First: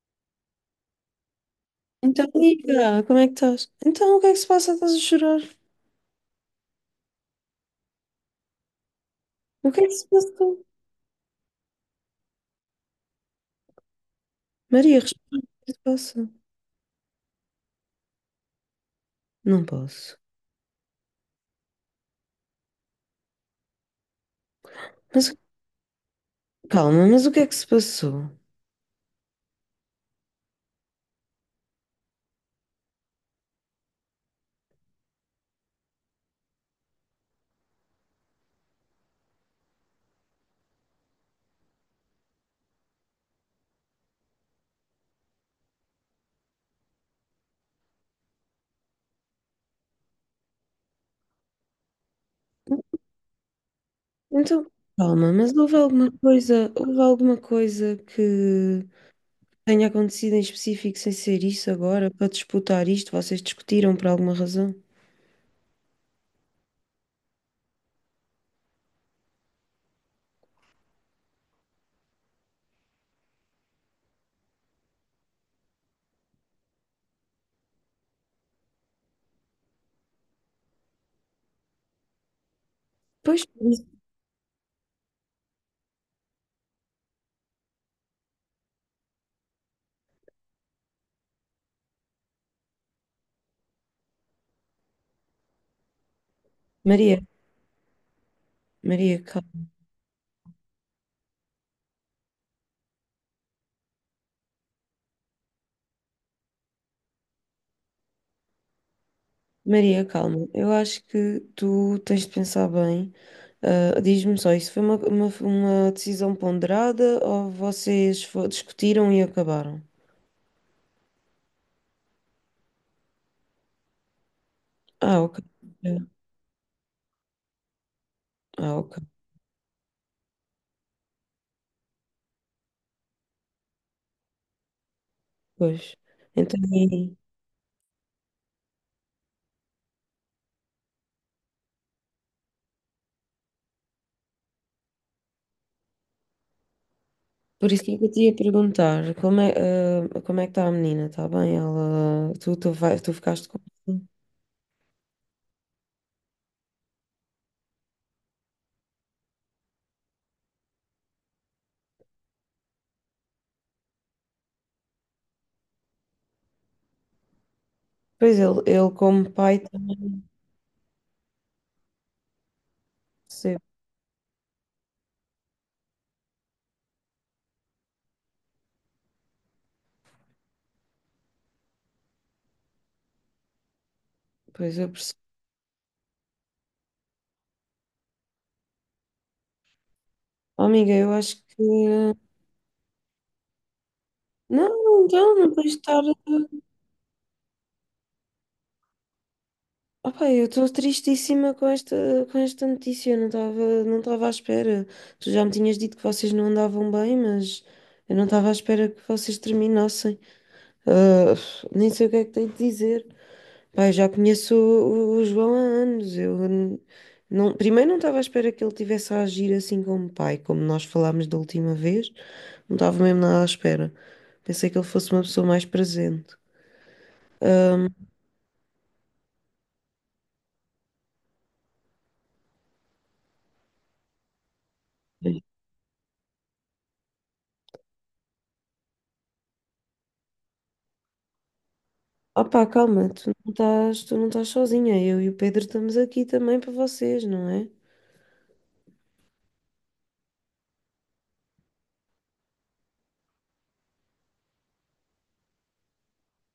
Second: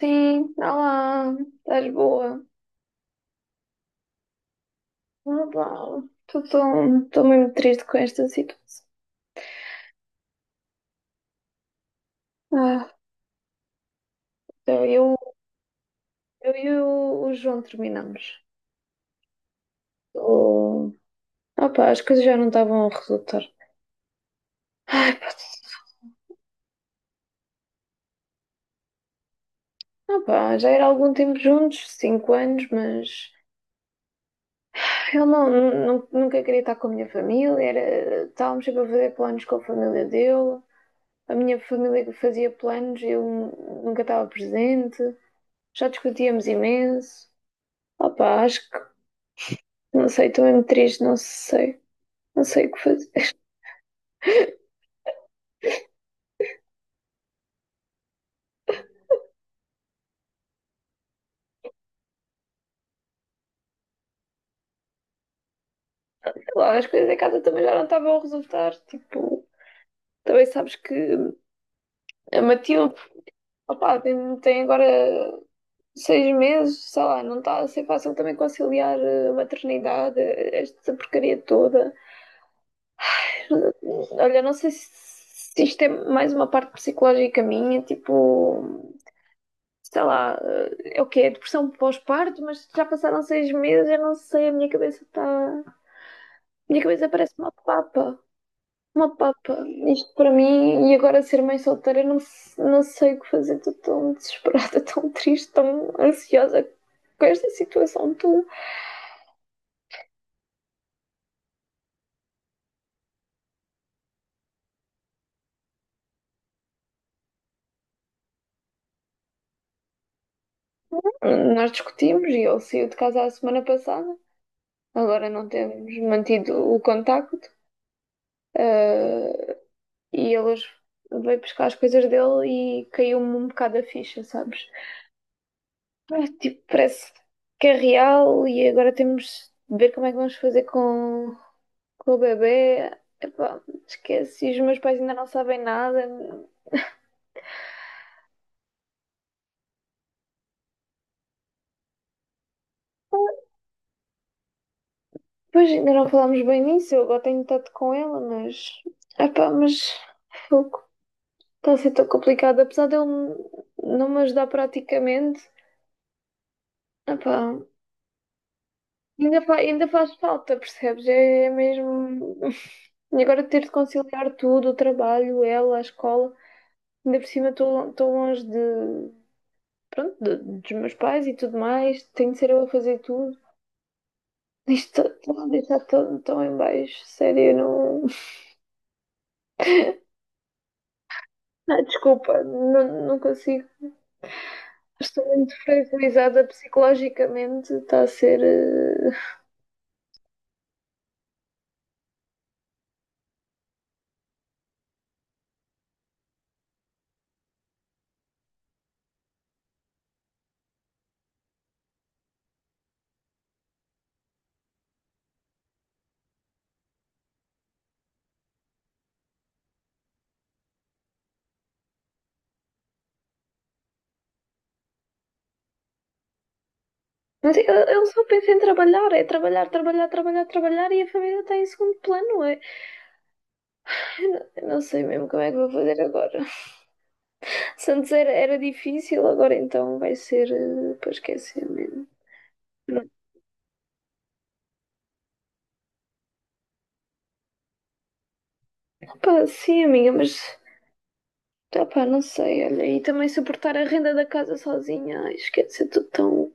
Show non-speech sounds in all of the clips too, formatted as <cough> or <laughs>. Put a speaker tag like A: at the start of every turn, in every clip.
A: Sim, olá, estás
B: Então,
A: boa?
B: Nica, como é que estás? Então, o que é que se passa? Estás a chorar?
A: Olá, estou mesmo triste com esta situação.
B: O que é que se passa?
A: Ah, eu,
B: Maria,
A: eu,
B: responde. O que é que se passa?
A: eu e o João terminamos.
B: Não posso.
A: Oh, opá, as coisas já não estavam a resultar. Ai, pá,
B: Mas calma, mas o que é que se passou?
A: opá, já era algum tempo juntos, 5 anos, mas eu nunca queria estar com a minha família, estávamos sempre a fazer planos com a família dele. A minha família fazia planos, eu nunca estava presente. Já discutíamos imenso. Opa, acho que não sei, estou mesmo triste, não sei. Não sei o que fazer.
B: Então, calma, mas houve alguma coisa que tenha acontecido em específico sem ser isso agora, para disputar isto? Vocês discutiram por alguma razão?
A: Sei lá, as coisas em casa também já não estavam a resultar. Tipo, também sabes que a Matilde, opa, tem agora 6 meses, sei lá, não está a ser fácil também conciliar a maternidade, esta porcaria toda.
B: Pois, por isso.
A: Olha, não sei se isto é mais uma parte psicológica minha, tipo, sei lá, é o quê? É depressão pós-parto, mas já passaram 6 meses, eu não sei, a minha cabeça está. Minha cabeça
B: Maria,
A: parece uma papa. Uma
B: Maria,
A: papa.
B: calma.
A: Isto para mim, e agora ser mãe solteira, eu não sei o que fazer. Estou tão desesperada, <laughs> tão triste, tão ansiosa com esta situação. Tu.
B: Maria, calma. Eu acho que tu tens de pensar bem. Diz-me só, isso foi uma decisão ponderada ou vocês discutiram e acabaram?
A: Nós discutimos e ele saiu de casa a semana passada.
B: Ah,
A: Agora
B: ok.
A: não temos mantido o contacto.
B: Ah, ok.
A: Ah, e ele hoje veio buscar as coisas dele e caiu-me um bocado a ficha, sabes?
B: Pois.
A: Ah,
B: Então,
A: tipo, parece
B: e-
A: que é real e agora temos de ver como é que vamos fazer com. Com o bebê, epá, esquece, os meus pais ainda não sabem nada.
B: por isso que eu te ia perguntar, como é, ah, como é que está a menina? Está bem? Ela, vai, tu ficaste com...
A: Pois ainda não falámos bem nisso, eu agora tenho estado com ela mas. Epá, mas. Fogo, está a ser tão complicado, apesar dele não me ajudar praticamente. Epá,
B: Pois ele como
A: ainda, fa-
B: pai
A: ainda
B: também
A: faz falta, percebes? É mesmo. <laughs> E agora
B: percebe.
A: ter de conciliar tudo, o trabalho, ela, a escola. Ainda por cima estou longe de. Pronto, dos meus pais e tudo mais. Tenho de ser eu a fazer tudo.
B: Pois eu
A: Isto
B: percebo.
A: está a deixar tudo tão em baixo, sério, eu não. <laughs>
B: Oh, amiga, eu acho
A: Ah,
B: que...
A: desculpa, não consigo.
B: Não,
A: Estou
B: então, não
A: muito
B: tens de estar...
A: fragilizada psicologicamente, está a ser.
B: Opa, eu estou tristíssima com esta notícia. Eu não estava, não estava à espera. Tu já me tinhas dito que vocês não andavam bem, mas eu não estava à espera que vocês terminassem. Ah, Nem sei o que é que tenho de dizer. Pá, eu já conheço o João há anos. Não, primeiro não estava à espera que ele tivesse a agir assim como pai, como nós falámos da última vez. Não estava mesmo nada à espera. Pensei que ele fosse uma pessoa mais presente.
A: Não, eu só penso em trabalhar, é trabalhar, trabalhar, trabalhar, trabalhar e a família está em segundo plano, é. Eu não sei mesmo
B: Ah,
A: como é que vou fazer agora. <laughs> Se antes era difícil, agora então vai ser, para esquecer mesmo.
B: Opa, calma, tu não estás sozinha. Eu e o Pedro estamos aqui também para vocês, não é?
A: Pá, sim, amiga, mas. Ah, pá, não sei, olha, e também suportar a renda da casa sozinha, ai, esquece, é tudo tão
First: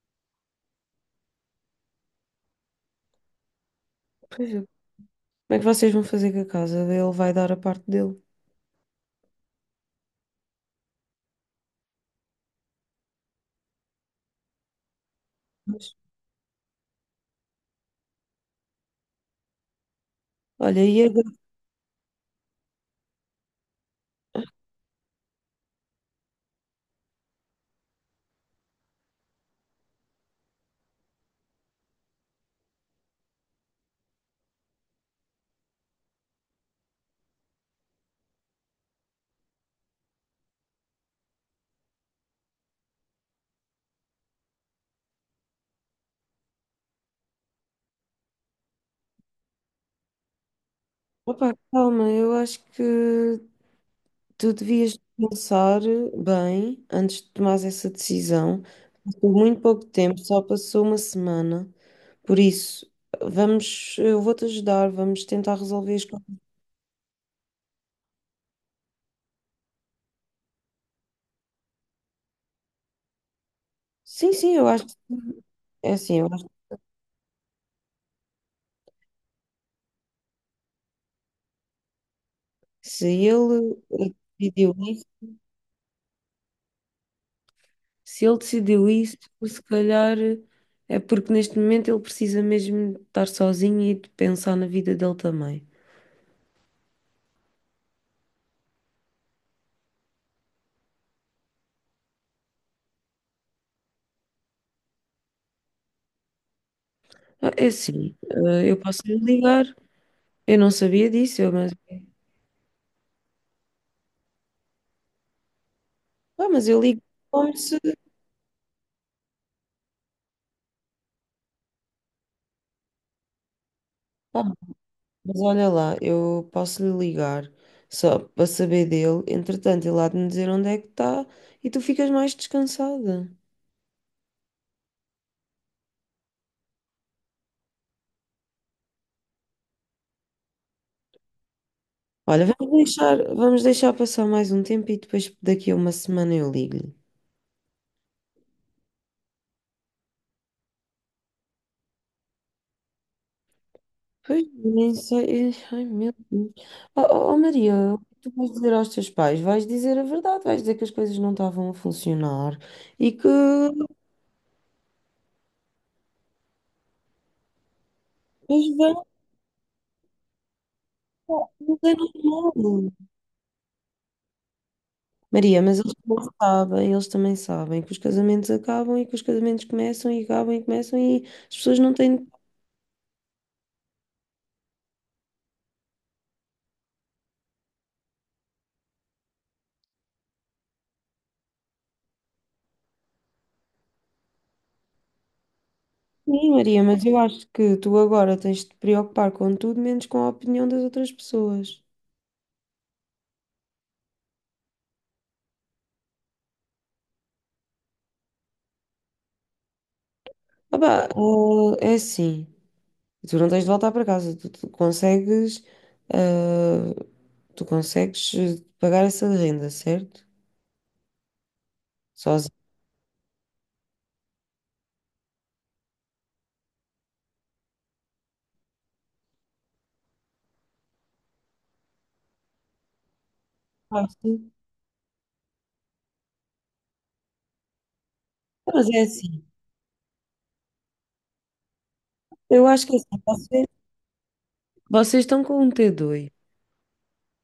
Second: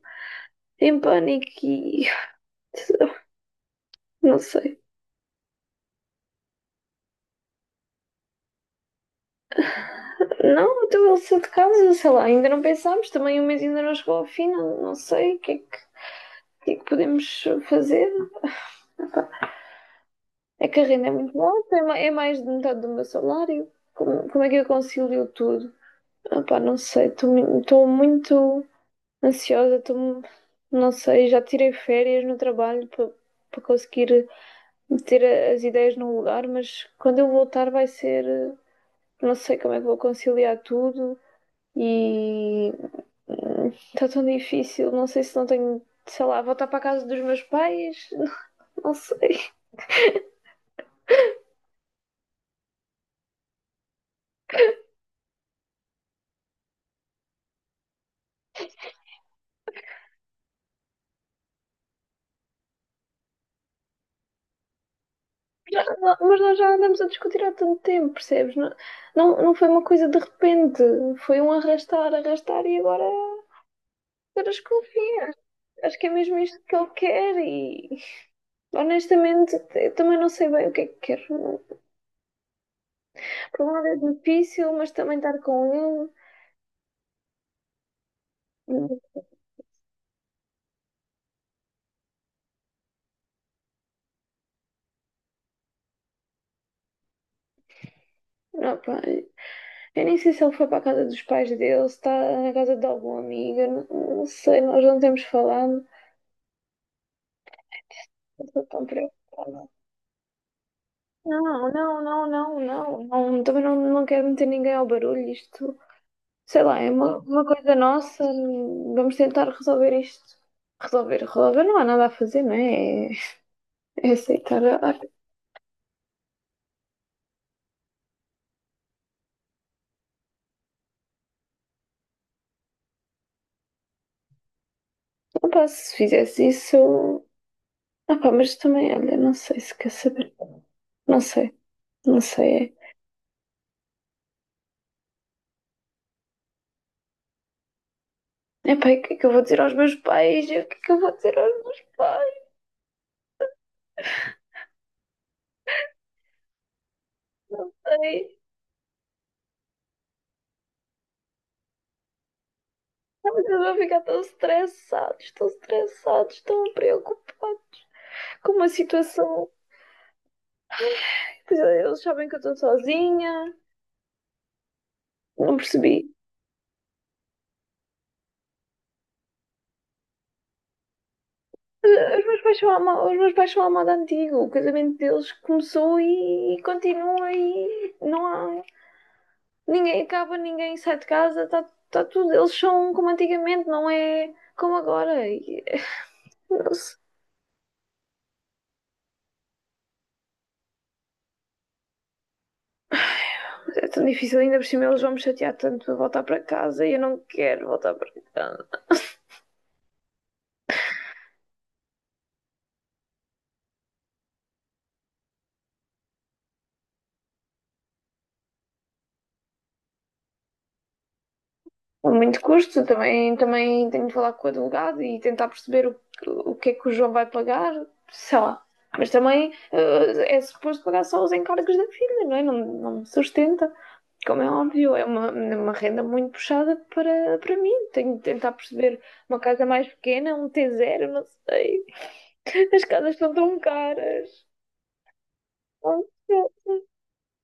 A: em pânico e <laughs> não
B: Pois é.
A: sei.
B: Como é que vocês vão fazer com a casa? Ele vai dar a parte dele.
A: Não, então ele saiu de casa, sei lá, ainda não pensámos, também o mês ainda não chegou ao fim, não sei o que, é que,
B: Mas,
A: que é que podemos fazer. É que
B: olha,
A: a
B: e
A: renda é
B: agora?
A: muito alta, é mais de metade do meu salário. Como é que eu concilio tudo? Ah, pá, não sei, estou muito ansiosa, estou, não sei, já tirei férias no trabalho para conseguir meter as ideias no lugar, mas quando eu voltar vai ser, não sei como é que vou conciliar tudo. E está tão difícil. Não sei se não tenho, sei lá, voltar para a casa dos meus pais. <laughs> Não sei.
B: Opa, calma, eu acho que tu devias pensar bem antes de tomares essa decisão. Passou muito pouco tempo, só passou uma semana. Por isso, vamos, eu vou-te ajudar, vamos tentar resolver as
A: Mas
B: coisas.
A: nós já andamos a discutir há tanto tempo, percebes? Não, não, não foi uma coisa de repente. Foi um arrastar, arrastar e agora agora
B: Sim, eu acho,
A: escolhi.
B: é
A: Acho que é
B: assim, eu
A: mesmo
B: acho que
A: isto que ele quer e honestamente eu também não sei bem o que é que quero.
B: se
A: Por um
B: ele
A: lado é difícil,
B: decidiu
A: mas
B: isso.
A: também estar com
B: Se ele decidiu
A: ele.
B: isso, se calhar é porque neste momento ele precisa mesmo de estar sozinho e de pensar na vida dele também.
A: Não, pá, eu nem sei se ele foi para a casa dos pais dele, se está na casa de algum amigo, eu não sei, nós não temos falado.
B: Ah, é assim,
A: Eu estou
B: ah, eu
A: tão
B: posso lhe ligar,
A: preocupada.
B: eu não sabia disso,
A: Não,
B: mas,
A: não, não, não, não, não, também não quero meter ninguém ao barulho, isto,
B: ah,
A: sei
B: mas
A: lá,
B: eu
A: é
B: ligo
A: uma
B: como
A: coisa
B: se.
A: nossa, vamos tentar resolver isto. Resolver, resolver, não há nada a fazer, não é? É
B: Ah,
A: aceitar. Ah,
B: mas olha lá, eu posso lhe ligar só para saber dele, entretanto ele há de me dizer onde é que está e tu ficas mais descansada.
A: opa, se fizesse isso, ah, pá, mas também, olha, não sei se quer saber, não sei, não
B: Olha,
A: sei, é.
B: vamos deixar passar mais um tempo e depois daqui a uma semana eu ligo-lhe.
A: Epá, e o que é que eu vou dizer aos meus pais? E o que é que eu vou dizer aos meus pais?
B: Pois, nem sei. Ai, meu Deus. Oh,
A: Não
B: Maria, o que tu
A: sei.
B: vais dizer aos teus pais? Vais dizer a verdade, vais dizer que as coisas não estavam a funcionar e que
A: Ai, eles vão
B: eles
A: ficar tão estressados, tão estressados, tão preocupados com uma
B: vão
A: situação. É,
B: mudar
A: eles sabem que eu estou
B: normal.
A: sozinha. Não
B: Maria, mas
A: percebi.
B: eles também sabem que os casamentos acabam e que os casamentos começam e acabam e começam e as pessoas não
A: Os
B: têm.
A: meus pais são à os meus pais são à moda antiga. O casamento deles começou e continua e não há. Ninguém acaba, ninguém sai de casa, está tudo. Eles são como antigamente, não é como agora. E,
B: Sim,
A: não
B: Maria,
A: sei.
B: mas eu acho que tu agora tens de te preocupar com tudo menos com a opinião das outras pessoas.
A: É tão difícil, ainda por cima eles vão me chatear tanto para voltar para casa e eu não quero voltar para casa.
B: Ah, pá, oh, é assim. E tu não tens de voltar para casa, tu consegues, ah, tu consegues pagar essa renda, certo?
A: A muito
B: Sozinho.
A: custo, também tenho de falar com o advogado e tentar perceber o que é que o João vai pagar, sei lá. Mas também, é suposto pagar só os encargos da filha, não é? Não, não me sustenta. Como é
B: Fácil.
A: óbvio, é uma renda muito puxada para mim. Tenho de tentar
B: Mas
A: perceber
B: é
A: uma
B: assim,
A: casa mais pequena, um T0, não sei.
B: eu
A: As
B: acho que é
A: casas
B: assim,
A: estão tão
B: vocês,
A: caras.
B: vocês estão com um
A: Não
B: T2.
A: sei,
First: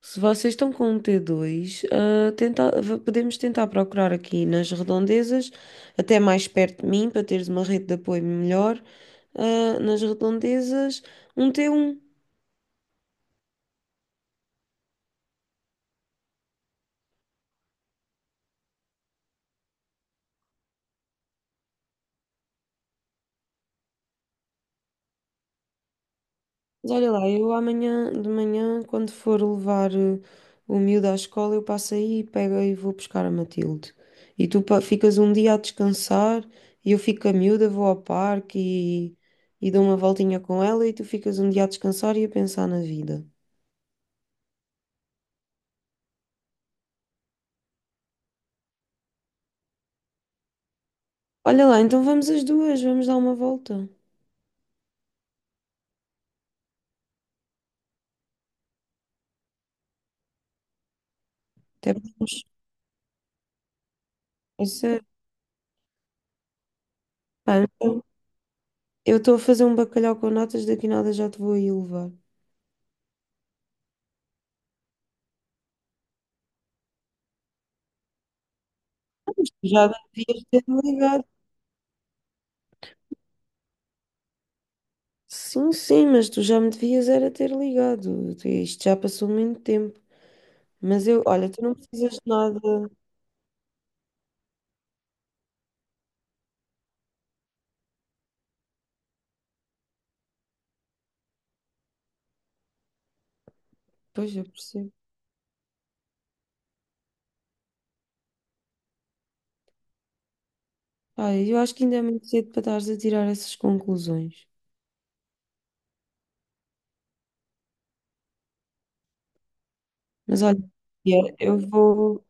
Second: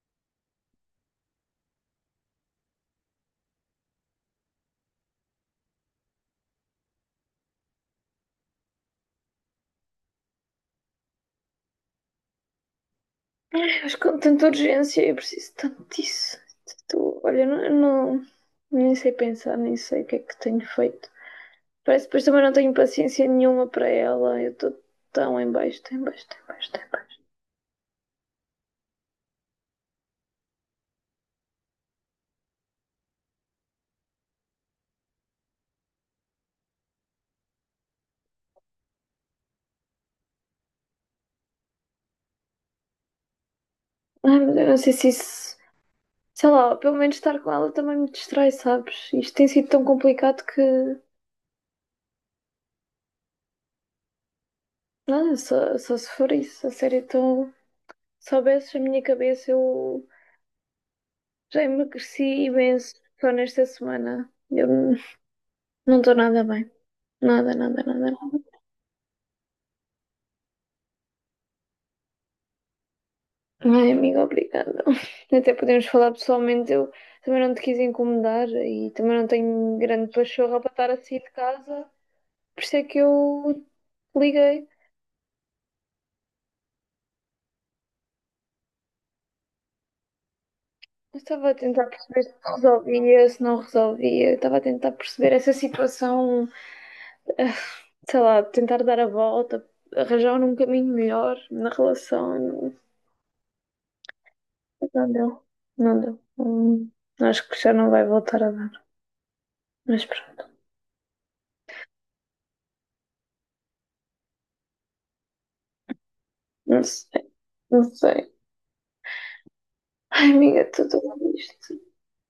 B: Se vocês estão com um T2, ah, podemos tentar procurar aqui nas redondezas, até mais perto de mim, para teres uma rede de apoio melhor, ah, nas redondezas, um T1.
A: acho que com tanta urgência eu preciso tanto disso. Olha, não- nem sei pensar, nem sei o que é que tenho feito. Parece que depois também não tenho paciência nenhuma para ela. Eu estou tão em baixo, tão em baixo, tão em baixo, tão em
B: Mas olha
A: baixo.
B: lá, eu amanhã de manhã, quando for levar o miúdo à escola, eu passo aí e pego e vou buscar a Matilde. E tu ficas um dia a descansar e eu fico com a miúda, vou ao parque e dou uma voltinha com ela e tu ficas um dia a descansar e a pensar na vida.
A: Ai, mas eu não sei se isso. Sei lá, pelo menos estar com ela também me distrai, sabes? Isto tem sido tão complicado que.
B: Olha lá, então vamos as duas, vamos dar uma volta.
A: Não, só se for isso. A sério, então. Se soubesses a minha cabeça, eu já
B: Até
A: emagreci
B: podemos.
A: imenso só nesta semana.
B: É
A: Eu
B: sério.
A: não estou nada bem. Nada,
B: Pá,
A: nada,
B: então,
A: nada, nada.
B: eu estou a fazer um bacalhau com natas, daqui nada já te vou aí levar.
A: Ai, amiga, obrigada. <laughs> Até podemos falar pessoalmente. Eu também não te quis incomodar e também não tenho
B: Já
A: grande
B: devias
A: pachorra
B: ter
A: para estar a sair
B: ligado.
A: de casa. Por isso é que eu liguei.
B: Sim, sim, mas tu já me devias era ter ligado. Tu- isto já passou muito tempo. Mas
A: Eu
B: eu, olha,
A: estava a
B: tu não
A: tentar
B: precisas de
A: perceber se
B: nada.
A: resolvia, se não resolvia. Eu estava a tentar perceber essa situação, ah, sei lá, tentar dar a volta, arranjar um caminho melhor na relação. Não,
B: Pois eu percebo.
A: não deu, não deu. Acho que já não vai voltar a dar. Mas pronto,
B: Olha, eu acho que ainda é muito cedo para estares a tirar essas conclusões.
A: não sei, não sei. Ai,
B: Mas olha,
A: amiga, tudo
B: é, eu
A: isto.
B: vou.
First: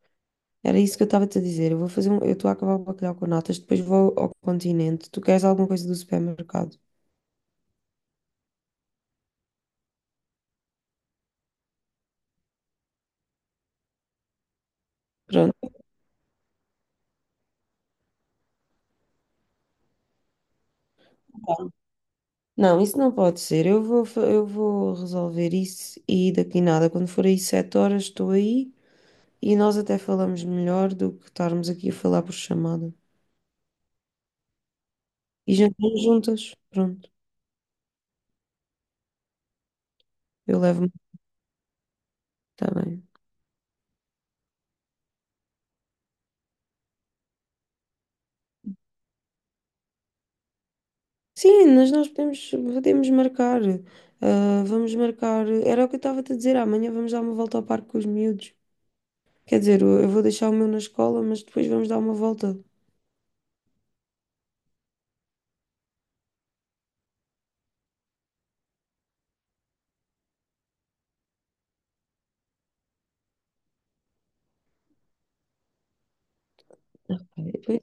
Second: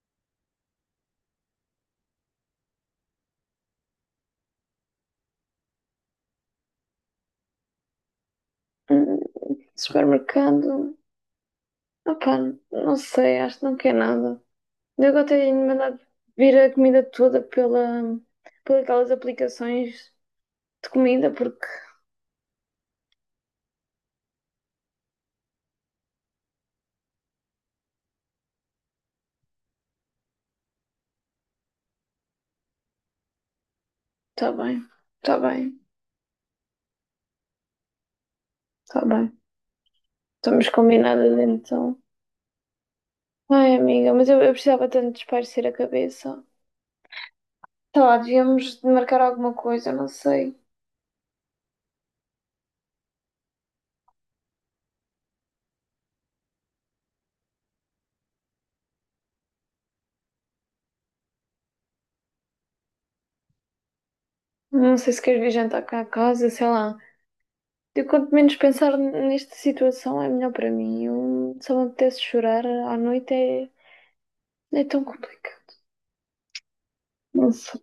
B: Era isso que eu estava-te a dizer. Eu vou fazer um. Eu estou a acabar o bacalhau com natas, depois vou ao continente. Tu queres alguma coisa do supermercado?
A: Hum, Supermercado. Opa, não sei, acho que não quer nada. Eu agora tenho
B: Pronto.
A: mandado vir a comida toda por aquelas aplicações de comida, porque
B: Não, isso não pode ser. Eu vou, eu vou resolver isso e daqui nada. Quando for aí sete horas, estou aí. E nós até falamos melhor do que estarmos aqui a falar por chamada.
A: está bem, está
B: E
A: bem,
B: jantamos juntas. Pronto,
A: está bem.
B: eu
A: Estamos
B: levo-me.
A: combinadas então.
B: Está bem.
A: Ai, amiga, mas eu precisava tanto de espairecer a cabeça. Sei lá, devíamos de marcar alguma coisa, não sei.
B: Sim, mas podemos marcar. Ah, vamos marcar. Era o que eu estava a te dizer. Amanhã vamos dar uma volta ao parque com os miúdos. Quer dizer, eu vou deixar o meu na escola, mas depois vamos dar uma volta.
A: Não sei se queres vir jantar cá a casa, sei lá. Eu quanto menos pensar nesta situação é melhor para mim. Se eu me apetece chorar à noite é tão complicado.
B: Ok,
A: Não sei.
B: depois-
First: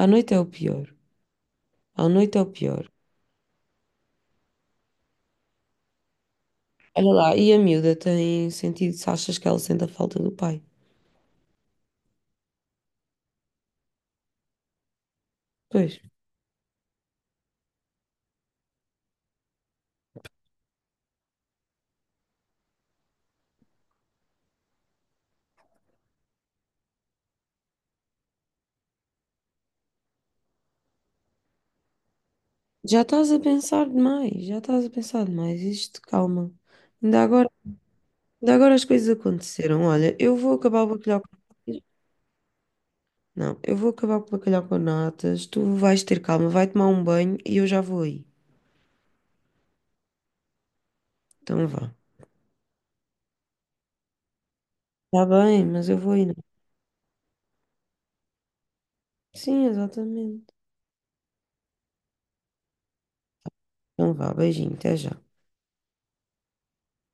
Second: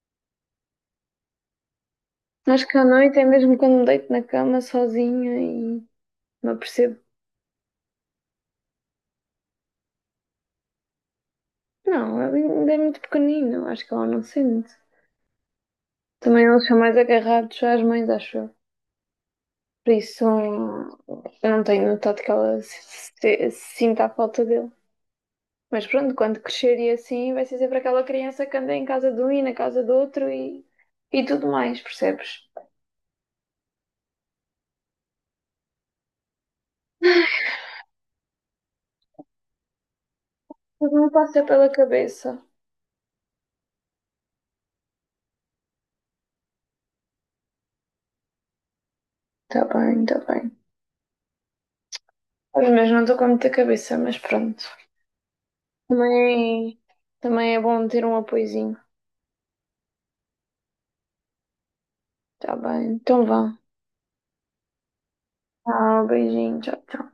B: à noite é o pior. À noite é o
A: Acho que à
B: pior.
A: noite é mesmo quando me deito na cama sozinha e me apercebo.
B: Olha lá, e a miúda tem sentido se achas que ela sente a falta do pai?
A: Não, ele ainda é muito pequenino, acho que ela não sente.
B: Pois.
A: Também eles são mais agarrados às mães, acho eu. Por isso, eu não tenho notado que ela se sinta a falta dele. Mas pronto, quando crescer e assim, vai ser sempre aquela criança que anda em casa de um e na casa do outro e tudo mais, percebes?
B: Já estás a pensar demais, já estás a pensar demais. Isto, calma. Ainda agora, ainda agora as coisas aconteceram. Olha, eu vou acabar o
A: Mas não
B: bacalhau com
A: passa pela
B: natas.
A: cabeça.
B: Não, eu vou acabar com o bacalhau com natas. Tu vais ter calma, vai tomar um banho e eu já vou aí.
A: Tá bem, tá bem.
B: Então vá.
A: Mas mesmo não estou com muita cabeça, mas pronto.
B: Está bem, mas eu vou aí. Não?
A: Também, também é bom ter um apoiozinho.
B: Sim, exatamente.
A: Tá bem, então vá.
B: Então vá, beijinho, até já.
A: Ah, beijinho, tchau, tchau.